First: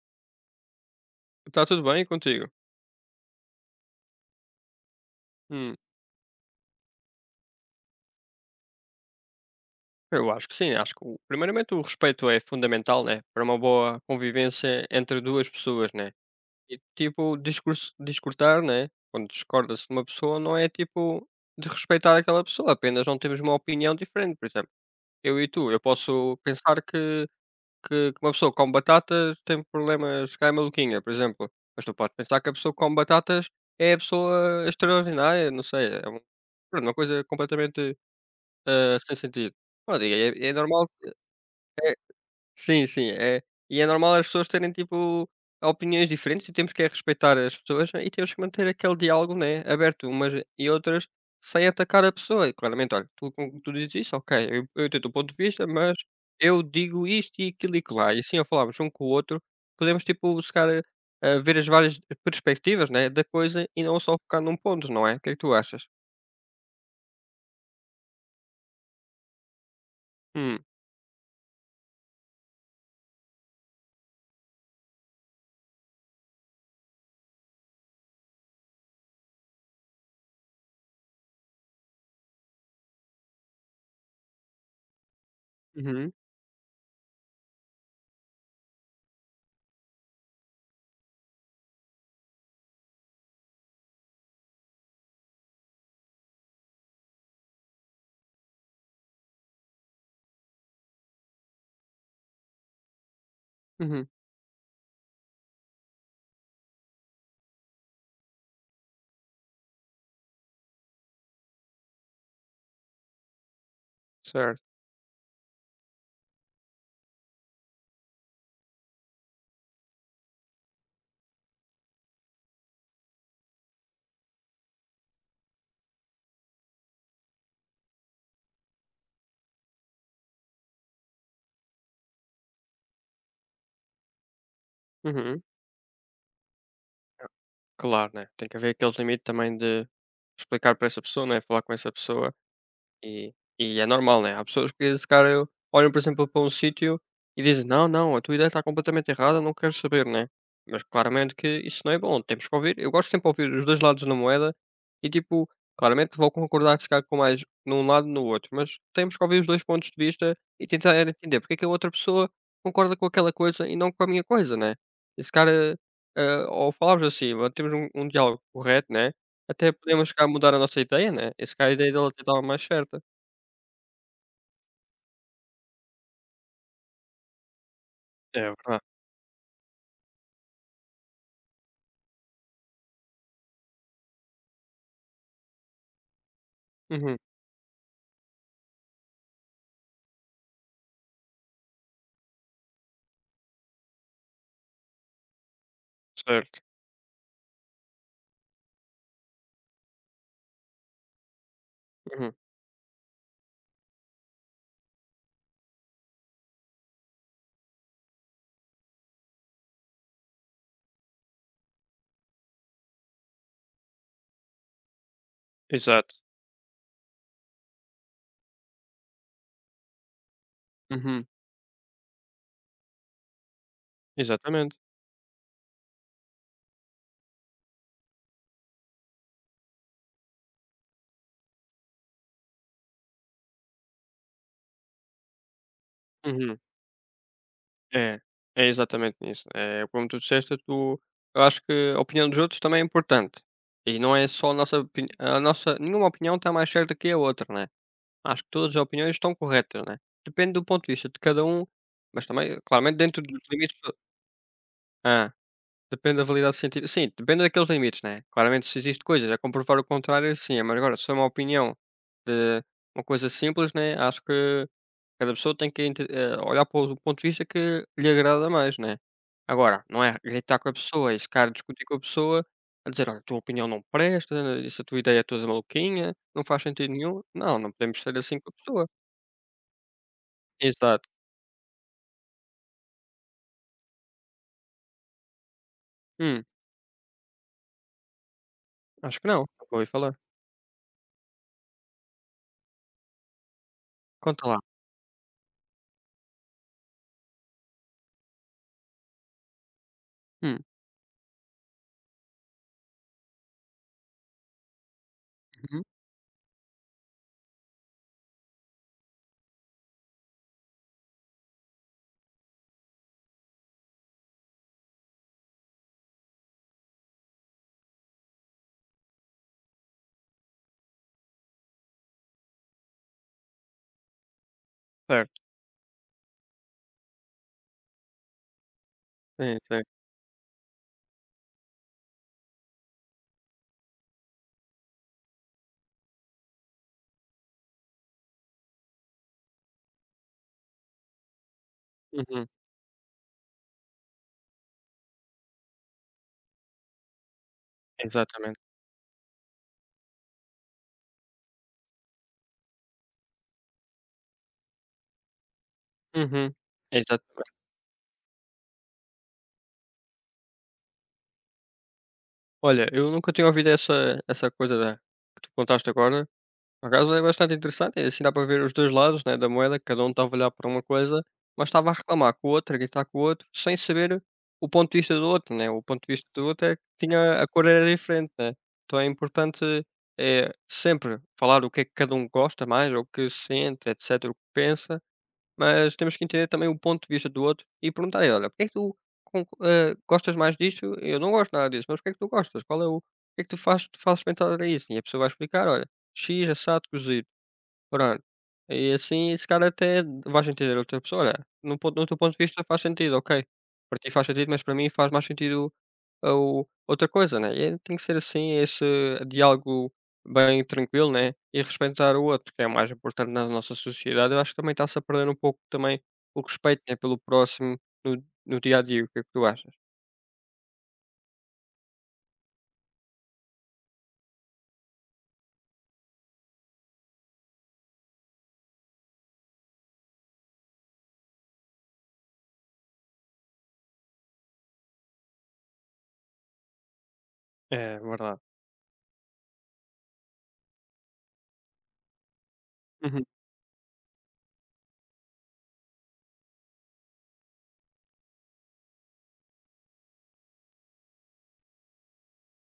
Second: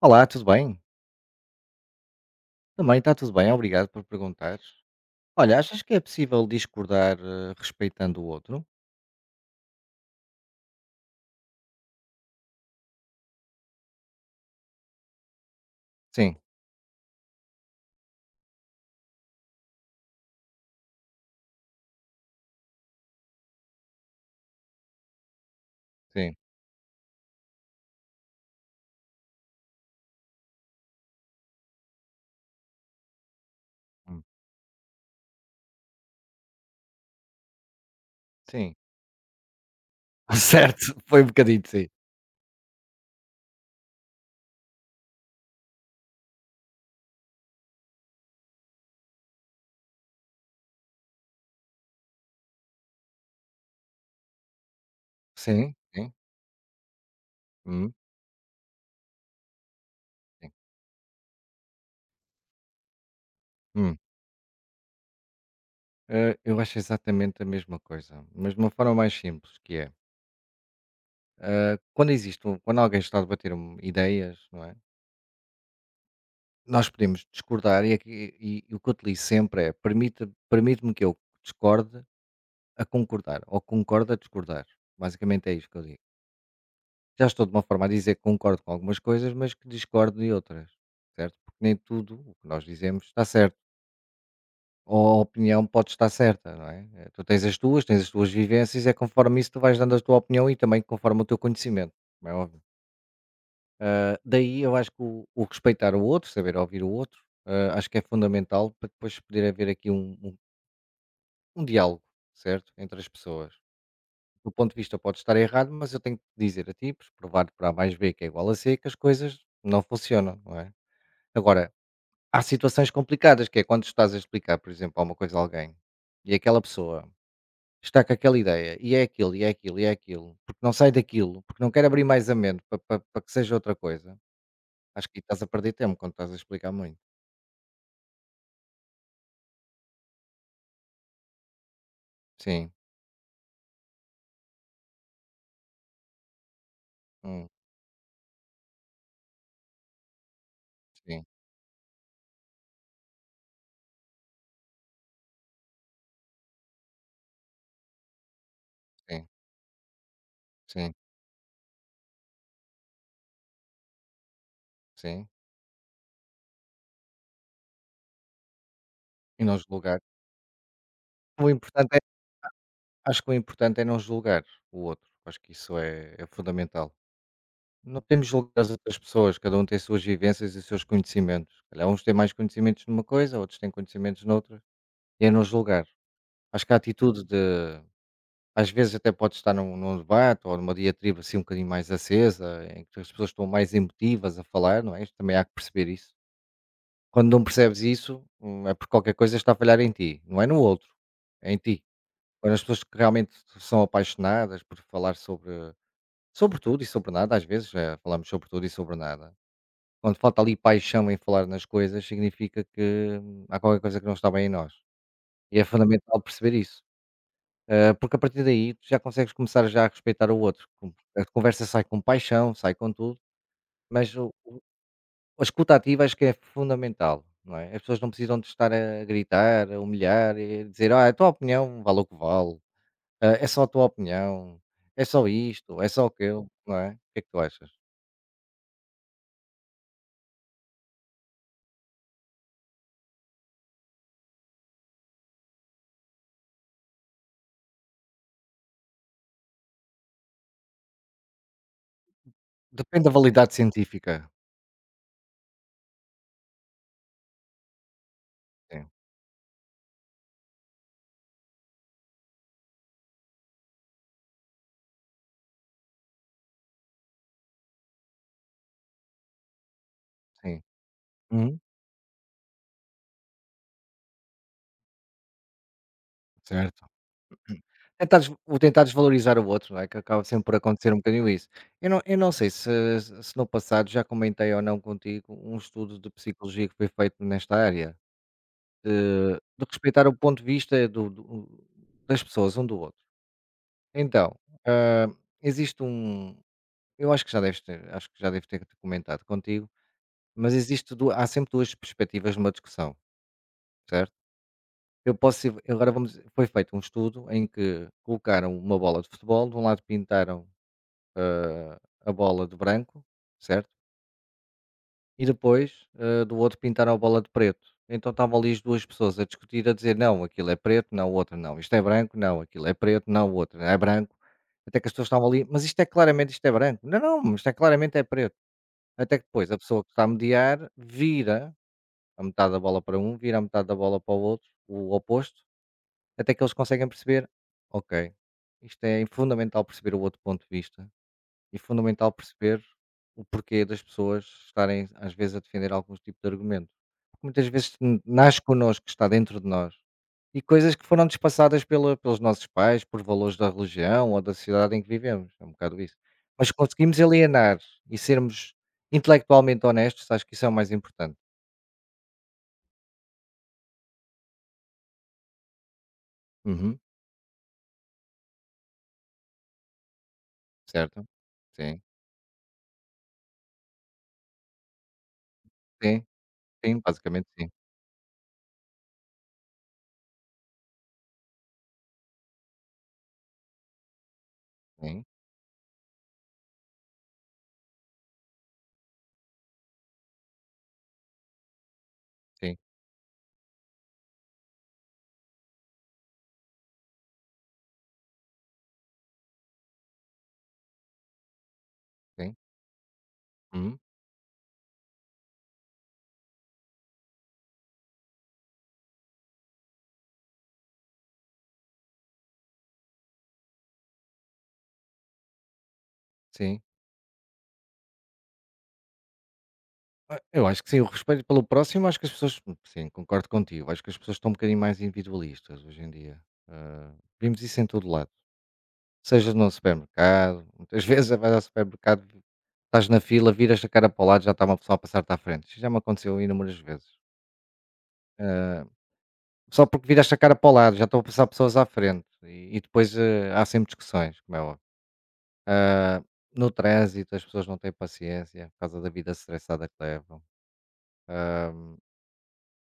Olá, tudo bem? Está tudo bem contigo? Também está tudo bem, obrigado por perguntar. Olha, Hum, achas que é possível discordar respeitando o outro? eu acho que sim, acho que primeiramente o respeito é fundamental, né? Para uma boa convivência entre duas pessoas, né? Sim, E tipo, discordar, né? Quando discorda-se de uma pessoa, não é tipo de respeitar aquela pessoa, apenas não temos uma opinião diferente, por exemplo. Eu e tu, eu sim, posso pensar que uma pessoa com batatas tem problemas, cai maluquinha, por exemplo. Mas tu podes pensar que a pessoa com batatas é a hum, pessoa extraordinária, não sei, pronto, uma coisa completamente sim. Sem sentido. Pronto, e é é normal. Certo, foi um bocadinho, sim. É. Sim, sim. É. E é normal as pessoas terem, tipo, opiniões diferentes e temos que é respeitar as pessoas né, e temos que manter aquele diálogo, né, aberto umas e outras, sem atacar a pessoa e claramente: "Olha, tu dizes isso, ok, eu entendo o teu ponto de vista, Sim, mas sim. eu digo isto e aquilo e Hum, acolá", e assim ao falarmos um com o outro, podemos, tipo, sim, buscar calhar, ver as várias perspectivas, né, da coisa e hum. não só focar num ponto, não é? O que é que tu achas? Eu acho exatamente a mesma coisa, mas de uma forma mais simples, que é, Hum. Quando existe, quando alguém está a debater ideias, não é? Nós podemos discordar e, e o que eu utilizo sempre é, permite-me que eu discorde a concordar, ou concorde a discordar. Basicamente é isto que eu digo. Uhum. Já estou de uma forma a dizer que concordo com algumas coisas, mas que discordo de outras, certo? Porque nem tudo o que nós dizemos está certo. Ou a opinião pode estar certa, não é? Eh, tu tens as tuas vivências, é conforme isso tu vais dando a tua opinião e também conforme o teu conhecimento, como é óbvio. Uhum. Ah, daí eu acho que o respeitar o outro, saber ouvir o outro, ah, acho que é fundamental para depois poder haver aqui um diálogo, certo? Entre as pessoas. Do Certo. ponto de vista pode estar errado, mas eu tenho que te dizer a ti, pois, provar para A mais B que é igual a C, que as coisas não funcionam, não é? Agora, há situações complicadas, que é quando estás a explicar, por exemplo, alguma coisa a alguém, e aquela pessoa está com aquela ideia, e é aquilo, e é aquilo, e é aquilo, porque não sai daquilo, porque não quer abrir mais a mente para, para que seja outra coisa, acho que estás Uhum. a perder tempo quando estás a explicar muito. Claro, né, tem que haver aquele limite também de explicar para essa pessoa, né, falar com essa pessoa, Sim, e e é normal, né. Há pessoas que se calhar olham, por exemplo, para um sítio e hum, dizem: "Não, não, a tua ideia está completamente errada, não quero saber", né. Mas sim, claramente que isso não é bom. Temos que ouvir, eu gosto sempre de ouvir os 2 lados da moeda e, tipo, claramente vou concordar se calhar com mais num lado no outro, mas temos que sim, ouvir os 2 pontos de vista e sim, tentar entender porque é que a outra pessoa concorda com aquela coisa e não com a minha coisa, né. E sim. se calhar, ao falarmos assim, temos um diálogo correto, né, E não até julgar. podemos se calhar mudar a nossa ideia, né, e O se calhar a ideia importante é, dela até estava mais certa. acho que o importante é não julgar o outro. Acho que isso é fundamental. Não podemos É julgar as verdade. outras pessoas, cada um tem as suas vivências e os seus conhecimentos. Se calhar uns têm mais conhecimentos numa coisa, outros têm conhecimentos noutra, e é não julgar. Acho que a Uhum. atitude de, às vezes até pode estar num debate ou numa diatriba assim um bocadinho mais acesa, em que as pessoas estão mais emotivas a falar, não é? Isto também há que perceber isso. Certo. Quando não percebes isso, é porque qualquer coisa está a falhar em ti, não é no outro, é em ti. Uhum. Quando as pessoas que realmente são apaixonadas por falar sobre tudo e sobre nada, às vezes falamos sobre tudo e sobre nada. Quando falta ali paixão em falar nas coisas, significa que há qualquer coisa que não está bem em nós. E é Exato. fundamental perceber isso. Porque a partir daí tu já consegues começar já a respeitar o outro. A Uhum. conversa sai com paixão, sai com tudo, mas Exatamente. a escuta ativa acho que é fundamental, não é? As pessoas não precisam de estar a gritar, a humilhar, e dizer, ah, é a tua opinião vale o que vale, é só a tua opinião, é só isto, é só aquilo, Uhum. não é? O que é que tu achas? É. É exatamente isso. É como tu disseste, tu eu acho que a opinião dos outros também é importante. E não é só a nossa opini a nossa nenhuma opinião está mais certa que a outra, né? Acho que todas as opiniões estão corretas, né? Depende do ponto de vista de cada um, mas também, claramente, Depende da dentro dos validade limites do. científica. Depende da validade científica. Sim, depende daqueles limites, né? Claramente, se Sim, existe coisas a comprovar o contrário, sim. Mas agora, se é uma opinião de uma coisa simples, né? Acho que cada pessoa tem que olhar para o ponto de vista que lhe agrada mais, né? Agora, não é gritar sim. com a pessoa e ficar a Uhum, discutir com a pessoa a dizer, olha, a tua opinião não presta, essa tua ideia é toda maluquinha, não faz certo. sentido nenhum. Não, não podemos ser Tentar des assim com a o tentar pessoa. desvalorizar o outro, não é, que acaba sempre por acontecer um Exato. bocadinho isso. Eu não sei se no passado já comentei ou não contigo um estudo de Hum, psicologia que foi feito nesta área, acho que de não. de Nunca ouvi respeitar o falar. ponto de vista do das pessoas um do outro. Então, Conta lá. hã, existe um eu acho que já deves ter acho que já devo ter comentado contigo, mas Hum. existe du há sempre 2 perspectivas numa discussão, certo? Eu posso Uhum. agora vamos foi feito um estudo em que colocaram uma bola de futebol, de um lado pintaram eh, a bola de branco, certo? E depois do outro pintaram a bola de preto. Então estavam ali as duas pessoas a discutir, a dizer não, aquilo é preto, não, o outro não. Isto é branco, não, aquilo é preto, não, o outro é branco. Até que as pessoas estavam Certo. ali, mas isto é claramente, isto é branco. Não, não, mas isto é claramente é preto. Até que depois a Sim, sim. pessoa que está a mediar vira a metade da bola para um, vira a metade da bola para o outro, o oposto, até que eles conseguem perceber, ok, isto é fundamental perceber o outro ponto de vista. E fundamental Uhum, perceber o porquê das pessoas estarem, às vezes, a defender alguns tipos de argumento. Porque muitas vezes nasce exatamente. connosco, está dentro de nós. E coisas que foram despassadas pelos nossos pais, por valores da religião ou da sociedade em que vivemos. É um bocado isso. Mas Uhum. conseguimos Exatamente. alienar e sermos intelectualmente honestos, acho que isso é o mais importante. Olha, eu nunca tinha ouvido essa coisa da que tu contaste agora. Uhum, Por acaso é bastante interessante, e assim dá para ver os 2 lados, né, da moeda, que cada um estava a olhar para uma certo? coisa, mas Sim, estava a reclamar com o outro, a gritar com o outro, sem saber o ponto de vista do outro, né. O ponto sim, de vista do outro é sim, que basicamente tinha a sim. cor era diferente, né. Então é importante, é sempre falar o que é que cada um gosta mais, ou o que sente, etcétera, o que pensa. Sim, Mas temos que entender também o ponto de vista do outro e perguntar a ele: "Olha, porque é que tu gostas mais disto? Eu não gosto nada disso, mas porque é que tu sim, gostas? Qual é o que é que tu fazes te faz experimentar isso?" E a pessoa vai explicar: "Olha, x assado cozido." Pronto. E assim esse cara até vais entender a outra pessoa. Olha, no teu ponto sim. de vista faz sentido, ok. Uhum, Para ti faz sentido, mas para mim faz mais sentido a o outra coisa, né. E tem que ser assim esse diálogo bem tranquilo, né, e respeitar o outro, que é o mais importante na nossa sociedade. Eu acho que também está-se a perder um pouco também o sim. respeito, né, pelo próximo no dia a dia. O que é que tu achas? Ah, eu acho que sim, o respeito pelo próximo, acho que as pessoas sim, concordo contigo, acho que as pessoas estão um bocadinho mais individualistas hoje em dia. Ah, vimos isso em todo lado, seja no supermercado, muitas vezes vais ao supermercado, estás na fila, viras a cara para o lado, já está uma pessoa a passar-te à frente. Isso já me aconteceu inúmeras vezes. É verdade. Ah, só porque viraste a cara para o lado, já estão a passar pessoas à frente e depois Uhum. ah, há sempre discussões, como é óbvio. Ah, no trânsito, as pessoas não têm paciência por causa da vida estressada que levam.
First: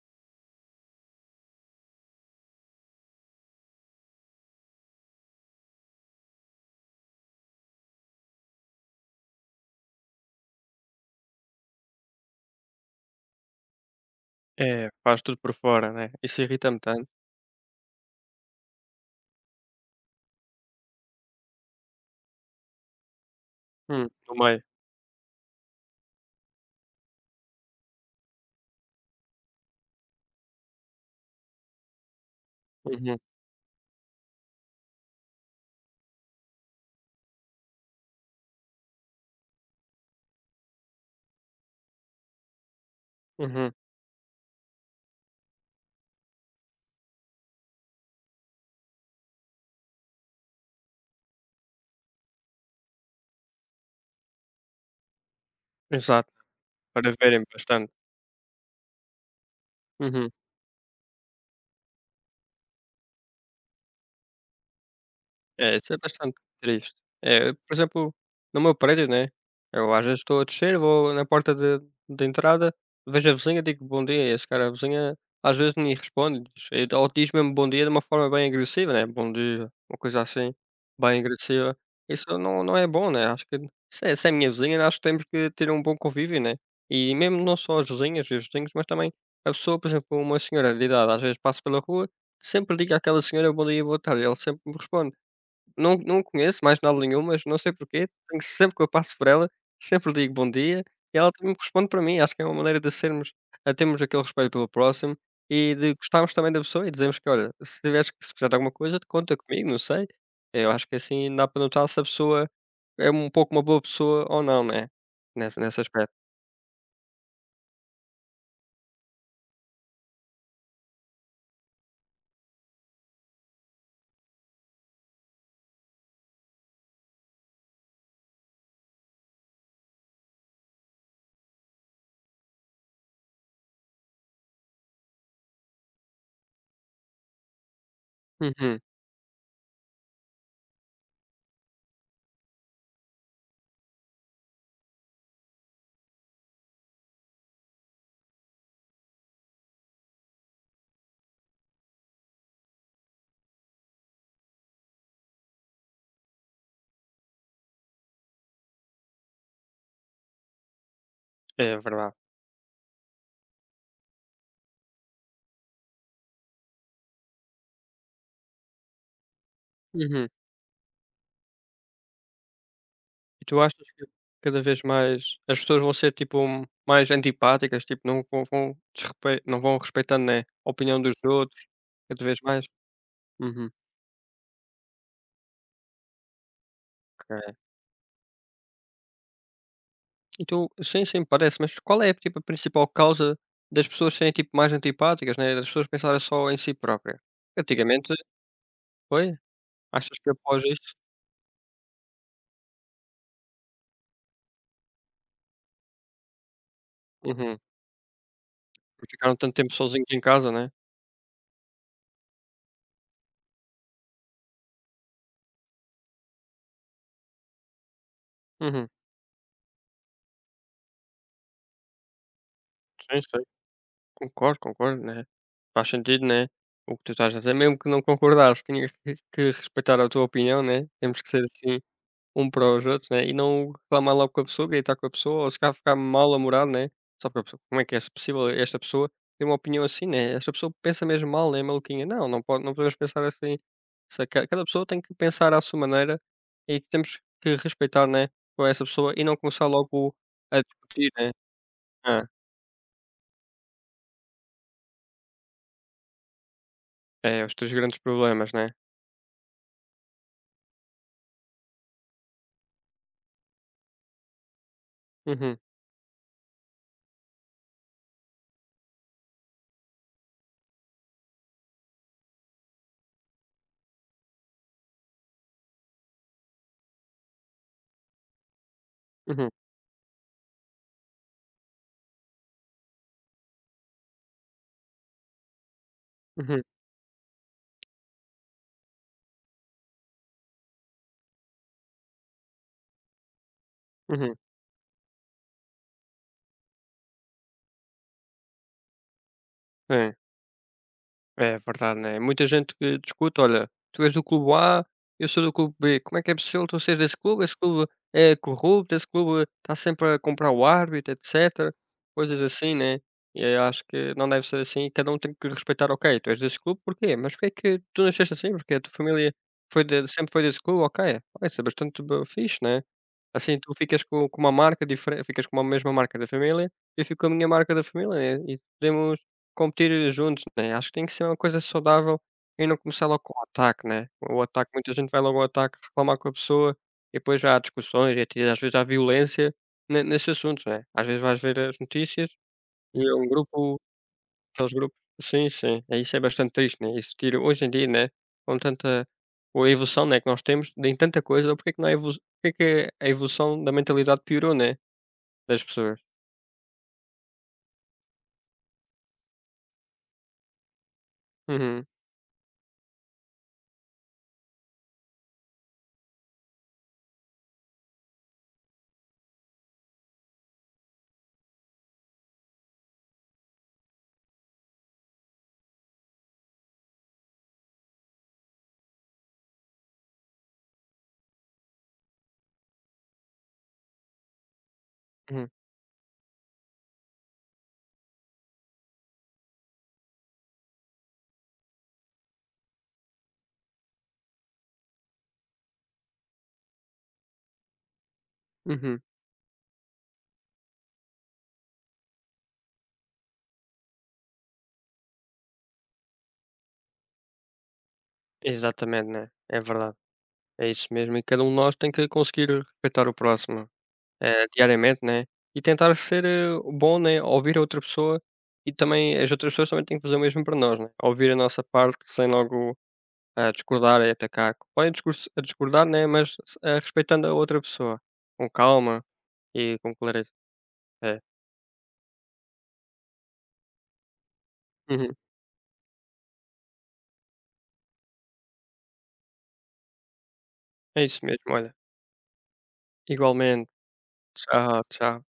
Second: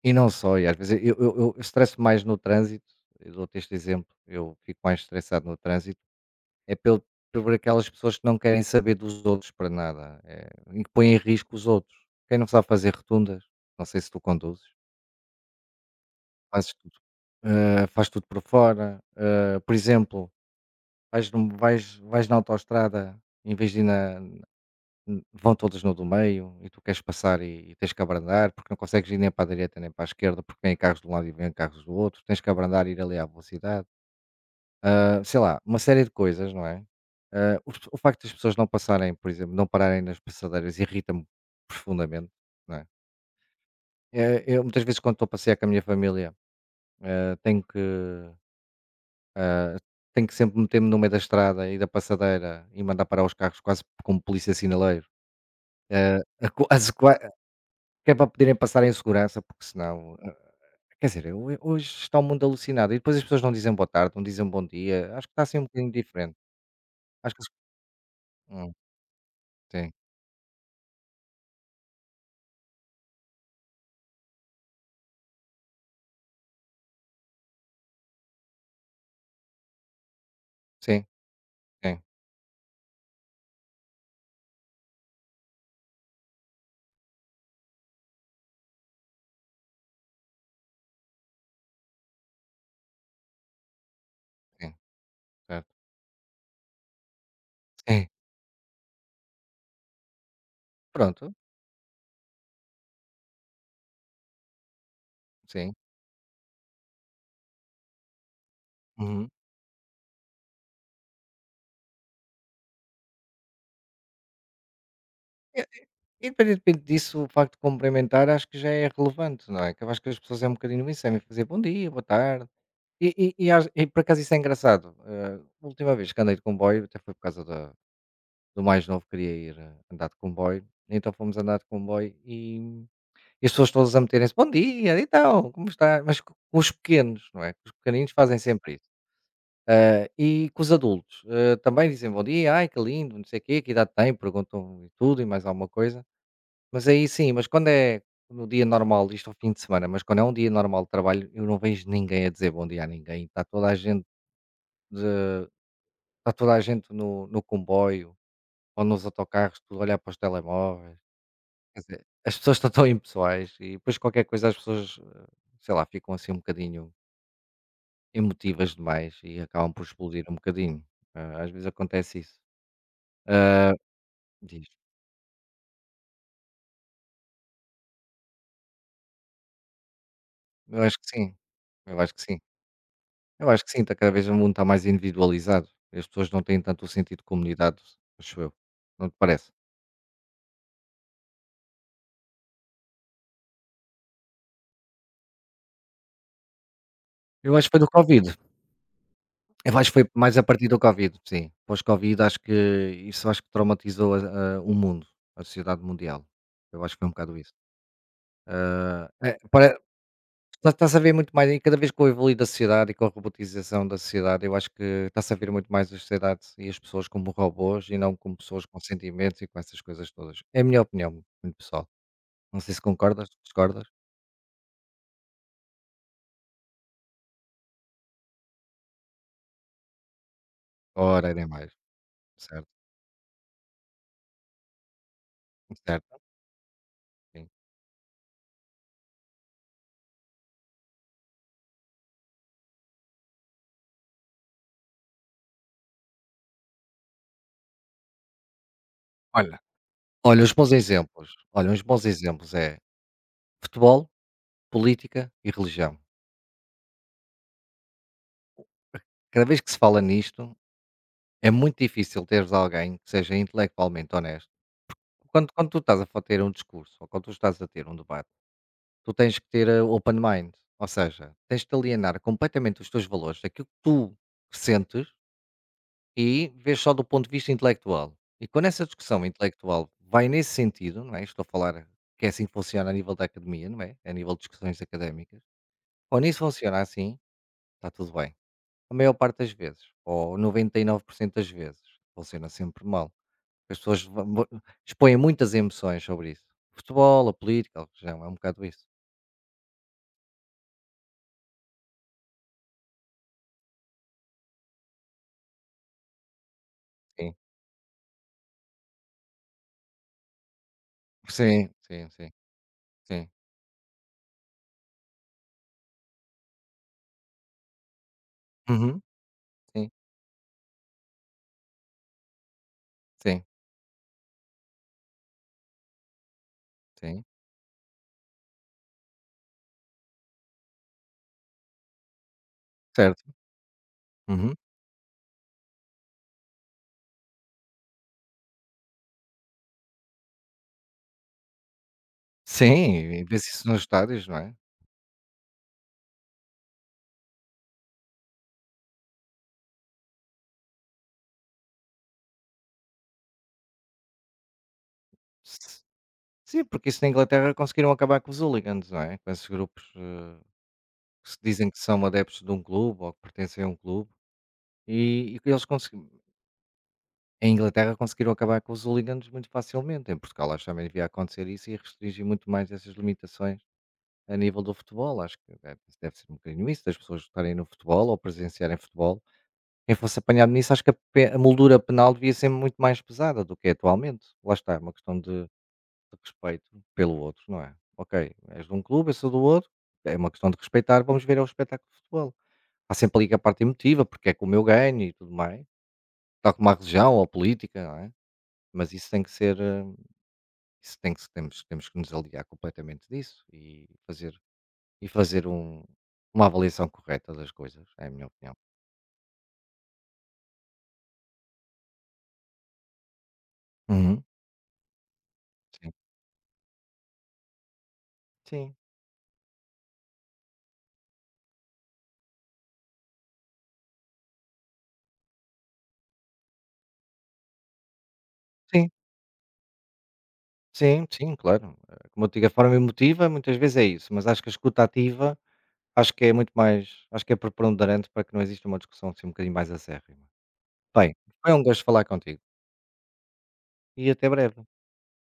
E não só, e às vezes eu estresso mais no trânsito, eu dou-te este exemplo, eu fico mais estressado no trânsito, é pelo por aquelas pessoas que não querem saber dos outros para nada, e que põem em risco os outros. Quem não sabe fazer rotundas, não sei se tu conduzes, É, faz tudo por fora, né. Isso fazes irrita-me tudo, tanto. Faz tudo por fora, por exemplo, vais num vais vais na autoestrada em vez de ir Hum. na. No meio. Vão todas no do meio e tu queres passar e tens que abrandar, porque não consegues ir nem para a direita nem para a esquerda, porque vêm carros de um lado e vêm carros do outro, tens que abrandar e ir ali Uhum, à velocidade. Ah, sei lá, uma série de coisas, não é? Ah, o facto das pessoas não passarem, por exemplo, não pararem nas passadeiras irrita-me profundamente, não é? uhum. Eu, muitas vezes quando estou a passear com a minha família, ah, tenho que sempre meter-me no meio da estrada e da passadeira e mandar parar os carros quase como polícia sinaleiro. A Exato, quase para verem bastante. que é para poderem passar em segurança, porque senão. Uhum. Quer dizer, ho hoje está o mundo alucinado e depois as pessoas não dizem boa tarde, não dizem bom dia, acho que está assim um É, bocadinho isso é diferente. bastante triste. Acho que as É, por exemplo, no hum, meu prédio, né, sim, eu às vezes estou a descer, vou na porta de entrada, vejo a vizinha, digo: "Bom dia", esse cara a vizinha às vezes nem responde, diz e ou diz mesmo "bom dia" de uma forma bem agressiva, né, "bom dia", uma coisa assim, sim, bem agressiva. sim, Isso não é bom, né, acho que se é minha vizinha, acho que temos que ter um bom convívio, né, e mesmo não só as vizinhas e os vizinhos, mas também a pessoa, por exemplo, uma senhora de idade, às vezes passo pela rua, sempre digo àquela senhora: "Bom dia, boa tarde", ela sempre sim, me responde. certo. Não, não conheço mais nada nenhum, mas não sei Sim, porquê, tenho sempre que eu passo por ela, sempre digo bom dia e ela pronto, também responde para mim. Acho que é uma maneira de sermos a termos aquele respeito pelo próximo sim, e de gostarmos também da pessoa e dizermos que: "Olha, se tiveres que se precisar de alguma coisa, uhum. conta comigo", não sei. Eu acho que assim dá para notar se a pessoa é um pouco uma boa pessoa ou não, né, nessa E nesse aspecto. e independentemente disso, o facto de cumprimentar acho que já é relevante, não é? Que eu acho que as pessoas é um bocadinho isso, é mesmo fazer bom dia, boa tarde. E às e por acaso isso é engraçado, a última vez que andei de comboio, até foi por causa da do mais novo queria ir andar de comboio, então fomos andar de comboio e. E as pessoas todas a meterem-se: "Bom dia, então, como está?" Mas co com os pequenos, não é? Com os pequeninos fazem sempre Uhum. isso. Ah, e com os adultos, ah, também dizem: "Bom dia, ai, que lindo, não sei o quê, que idade tem?" Perguntam e tudo e mais alguma coisa. Mas aí sim, mas quando é no dia normal, isto ao fim de semana, mas quando é um dia normal de trabalho, eu não vejo ninguém a dizer bom dia a ninguém. De está toda a gente no comboio ou nos autocarros, tudo a olhar para os telemóveis. É Quer dizer, verdade. as pessoas estão tão impessoais e depois qualquer coisa as pessoas, sei lá, ficam assim um bocadinho emotivas demais e acabam por explodir Uhum. um bocadinho. Ah, às vezes acontece isso. E tu achas que cada Diz. vez mais as pessoas vão ser tipo mais antipáticas, tipo não vão vão desrespe não vão respeitando, né, a Eu acho opinião que dos sim. outros Eu acho que cada sim. vez mais? Eu acho que Uhum, sim, está cada vez o mundo está mais individualizado. As pessoas não têm tanto o sentido de ok. comunidade, acho eu. Não te parece? E tu sim, sim, parece, mas qual é tipo a principal causa das pessoas serem tipo mais antipáticas, né, das pessoas pensarem só em si própria? Eu acho que foi do Antigamente Covid. foi? Eu acho que foi Achas que mais a após partir do isso Covid, sim. Pós-Covid, acho que isso acho que traumatizou o mundo, a sociedade mundial. Eu acho que foi um bocado isso. uhum, Ah, ficaram é, tanto tempo sozinhos em casa, Tá né? está-se a ver muito mais e cada vez com o evoluir da sociedade e com a robotização da sociedade, eu acho que está-se a ver muito mais a sociedade e as pessoas como robôs e não como pessoas com Uhum, sentimentos e com essas coisas todas. É a minha opinião, muito pessoal. Não sei se sim, concordas, sim. discordas? Concordo, concordo, né. Faz sentido, né, o que tu estás a dizer, mesmo que não concordasse, tinhas que respeitar a tua opinião, né, temos que Ora, ser nem mais. assim um para Certo, os outros, né, e não reclamar logo com a pessoa, gritar com a pessoa ou se calhar ficar certo, mal amorado, né, só para a sim. pessoa, como é que é possível esta pessoa ter uma opinião assim, né, esta pessoa pensa mesmo mal, né, maluquinha. Não, não pode não podemos pensar assim, se ca cada pessoa tem que pensar à sua maneira e que temos que respeitar, né, com essa pessoa e não Olha, começar logo olha uns a bons discutir, né. exemplos, olha uns bons Ah, exemplos é futebol, política e religião. é, os teus grandes problemas, né. Cada vez que se fala nisto, é muito difícil teres alguém que seja intelectualmente honesto. Quando, Uhum. quando tu estás a ter um discurso ou quando tu estás a ter um debate. Tu tens que ter open mind, ou seja, tens de te alienar completamente os teus valores, aquilo que tu sentes e vês só do ponto de vista intelectual. E quando essa discussão Uhum, intelectual vai nesse sentido, não é? Estou a falar que é assim que funciona a nível da academia, não é? A nível de discussões académicas. Quando isso uhum, funciona assim, está tudo bem. A maior parte das vezes, ou 99% das vezes, funciona sempre mal. As pessoas uhum. Expõem muitas emoções sobre isso. Futebol, a política, a religião, é um bocado isso. É, é verdade, né? Muita gente que discute, olha, tu és do clube A, eu sou do clube B. Como é que é possível tu seres desse Sim, clube? Esse clube é corrupto, esse clube está sempre a comprar o árbitro, sim, etc. sim. Sim. Coisas assim, né? Sim. E eu acho que não deve ser assim. Cada um tem que respeitar, ok, tu és desse clube, porquê? Mas porquê é que tu nasceste assim? Porque a tua Uhum. família Sim, sempre foi desse clube, ok. Vai ser bastante fixe, né? sim, Assim tu ficas com uma marca diferente, ficas com a mesma marca da família, eu fico sim. com a minha marca da família né? E podemos competir juntos, né. Acho que tem que ser uma coisa saudável e não começar logo Certo. com o ataque, né. O Uhum. ataque muita gente vai logo ao ataque reclamar com a pessoa e depois já há discussões e até às vezes há violência ne nesses assuntos, né. Às vezes vais ver as notícias e Sim, é e um vê-se isso grupo. nos estádios, não é? Aqueles grupos. Sim, sim, é isso. É bastante triste, né, existir hoje em dia, né, com tanta com a evolução, né, que nós temos em tanta coisa, porque é que não é evolu porque é que a evolução da mentalidade piorou, né, das S- pessoas. Sim, porque isso na Inglaterra conseguiram acabar com os hooligans, não é? Com esses grupos que se dizem que Uhum, são adeptos de um clube ou que pertencem a um clube. E que eles conseguiram, em Inglaterra conseguiram acabar com os hooligans muito facilmente. Em Portugal acho que também devia acontecer isso e restringir muito mais essas limitações a nível do futebol. Acho que deve ser um bocadinho isso, das pessoas estarem no futebol ou presenciarem futebol. Quem fosse apanhado nisso, acho que a moldura penal devia ser muito mais pesada do que é atualmente. Lá está, é uma questão de uhum, de respeito pelo outro, não é? Ok, és de um clube, eu sou do outro, é uma questão de respeitar, vamos ver é o espetáculo de futebol. Há sempre ali a parte emotiva, porque é que o meu ganho e tudo mais, tal como a religião ou a política, não é? Mas uhum. isso tem que ser, isso tem que se temos temos que nos aliar completamente disso e fazer e fazer um uma avaliação correta das coisas, é a minha opinião. Exatamente, né, é verdade, é isso mesmo e cada um de nós tem que conseguir respeitar o próximo, Uhum. Diariamente, né, e tentar ser, bom, né, ouvir a outra pessoa e Sim. também as outras pessoas também têm que fazer o mesmo para nós, né, ouvir a nossa parte sem logo a discordar e atacar. Podem discurs a discordar, né, mas respeitando a outra pessoa, com Sim. calma e com clareza. Sim, É. sim, claro. Como eu digo, a forma emotiva muitas vezes é isso, mas acho que a escuta Uhum. ativa, acho que é preponderante para que não exista uma discussão assim um bocadinho mais acérrima. É Bem, isso mesmo, foi um olha. gosto falar contigo Igualmente. e até breve. Tchau, tchau.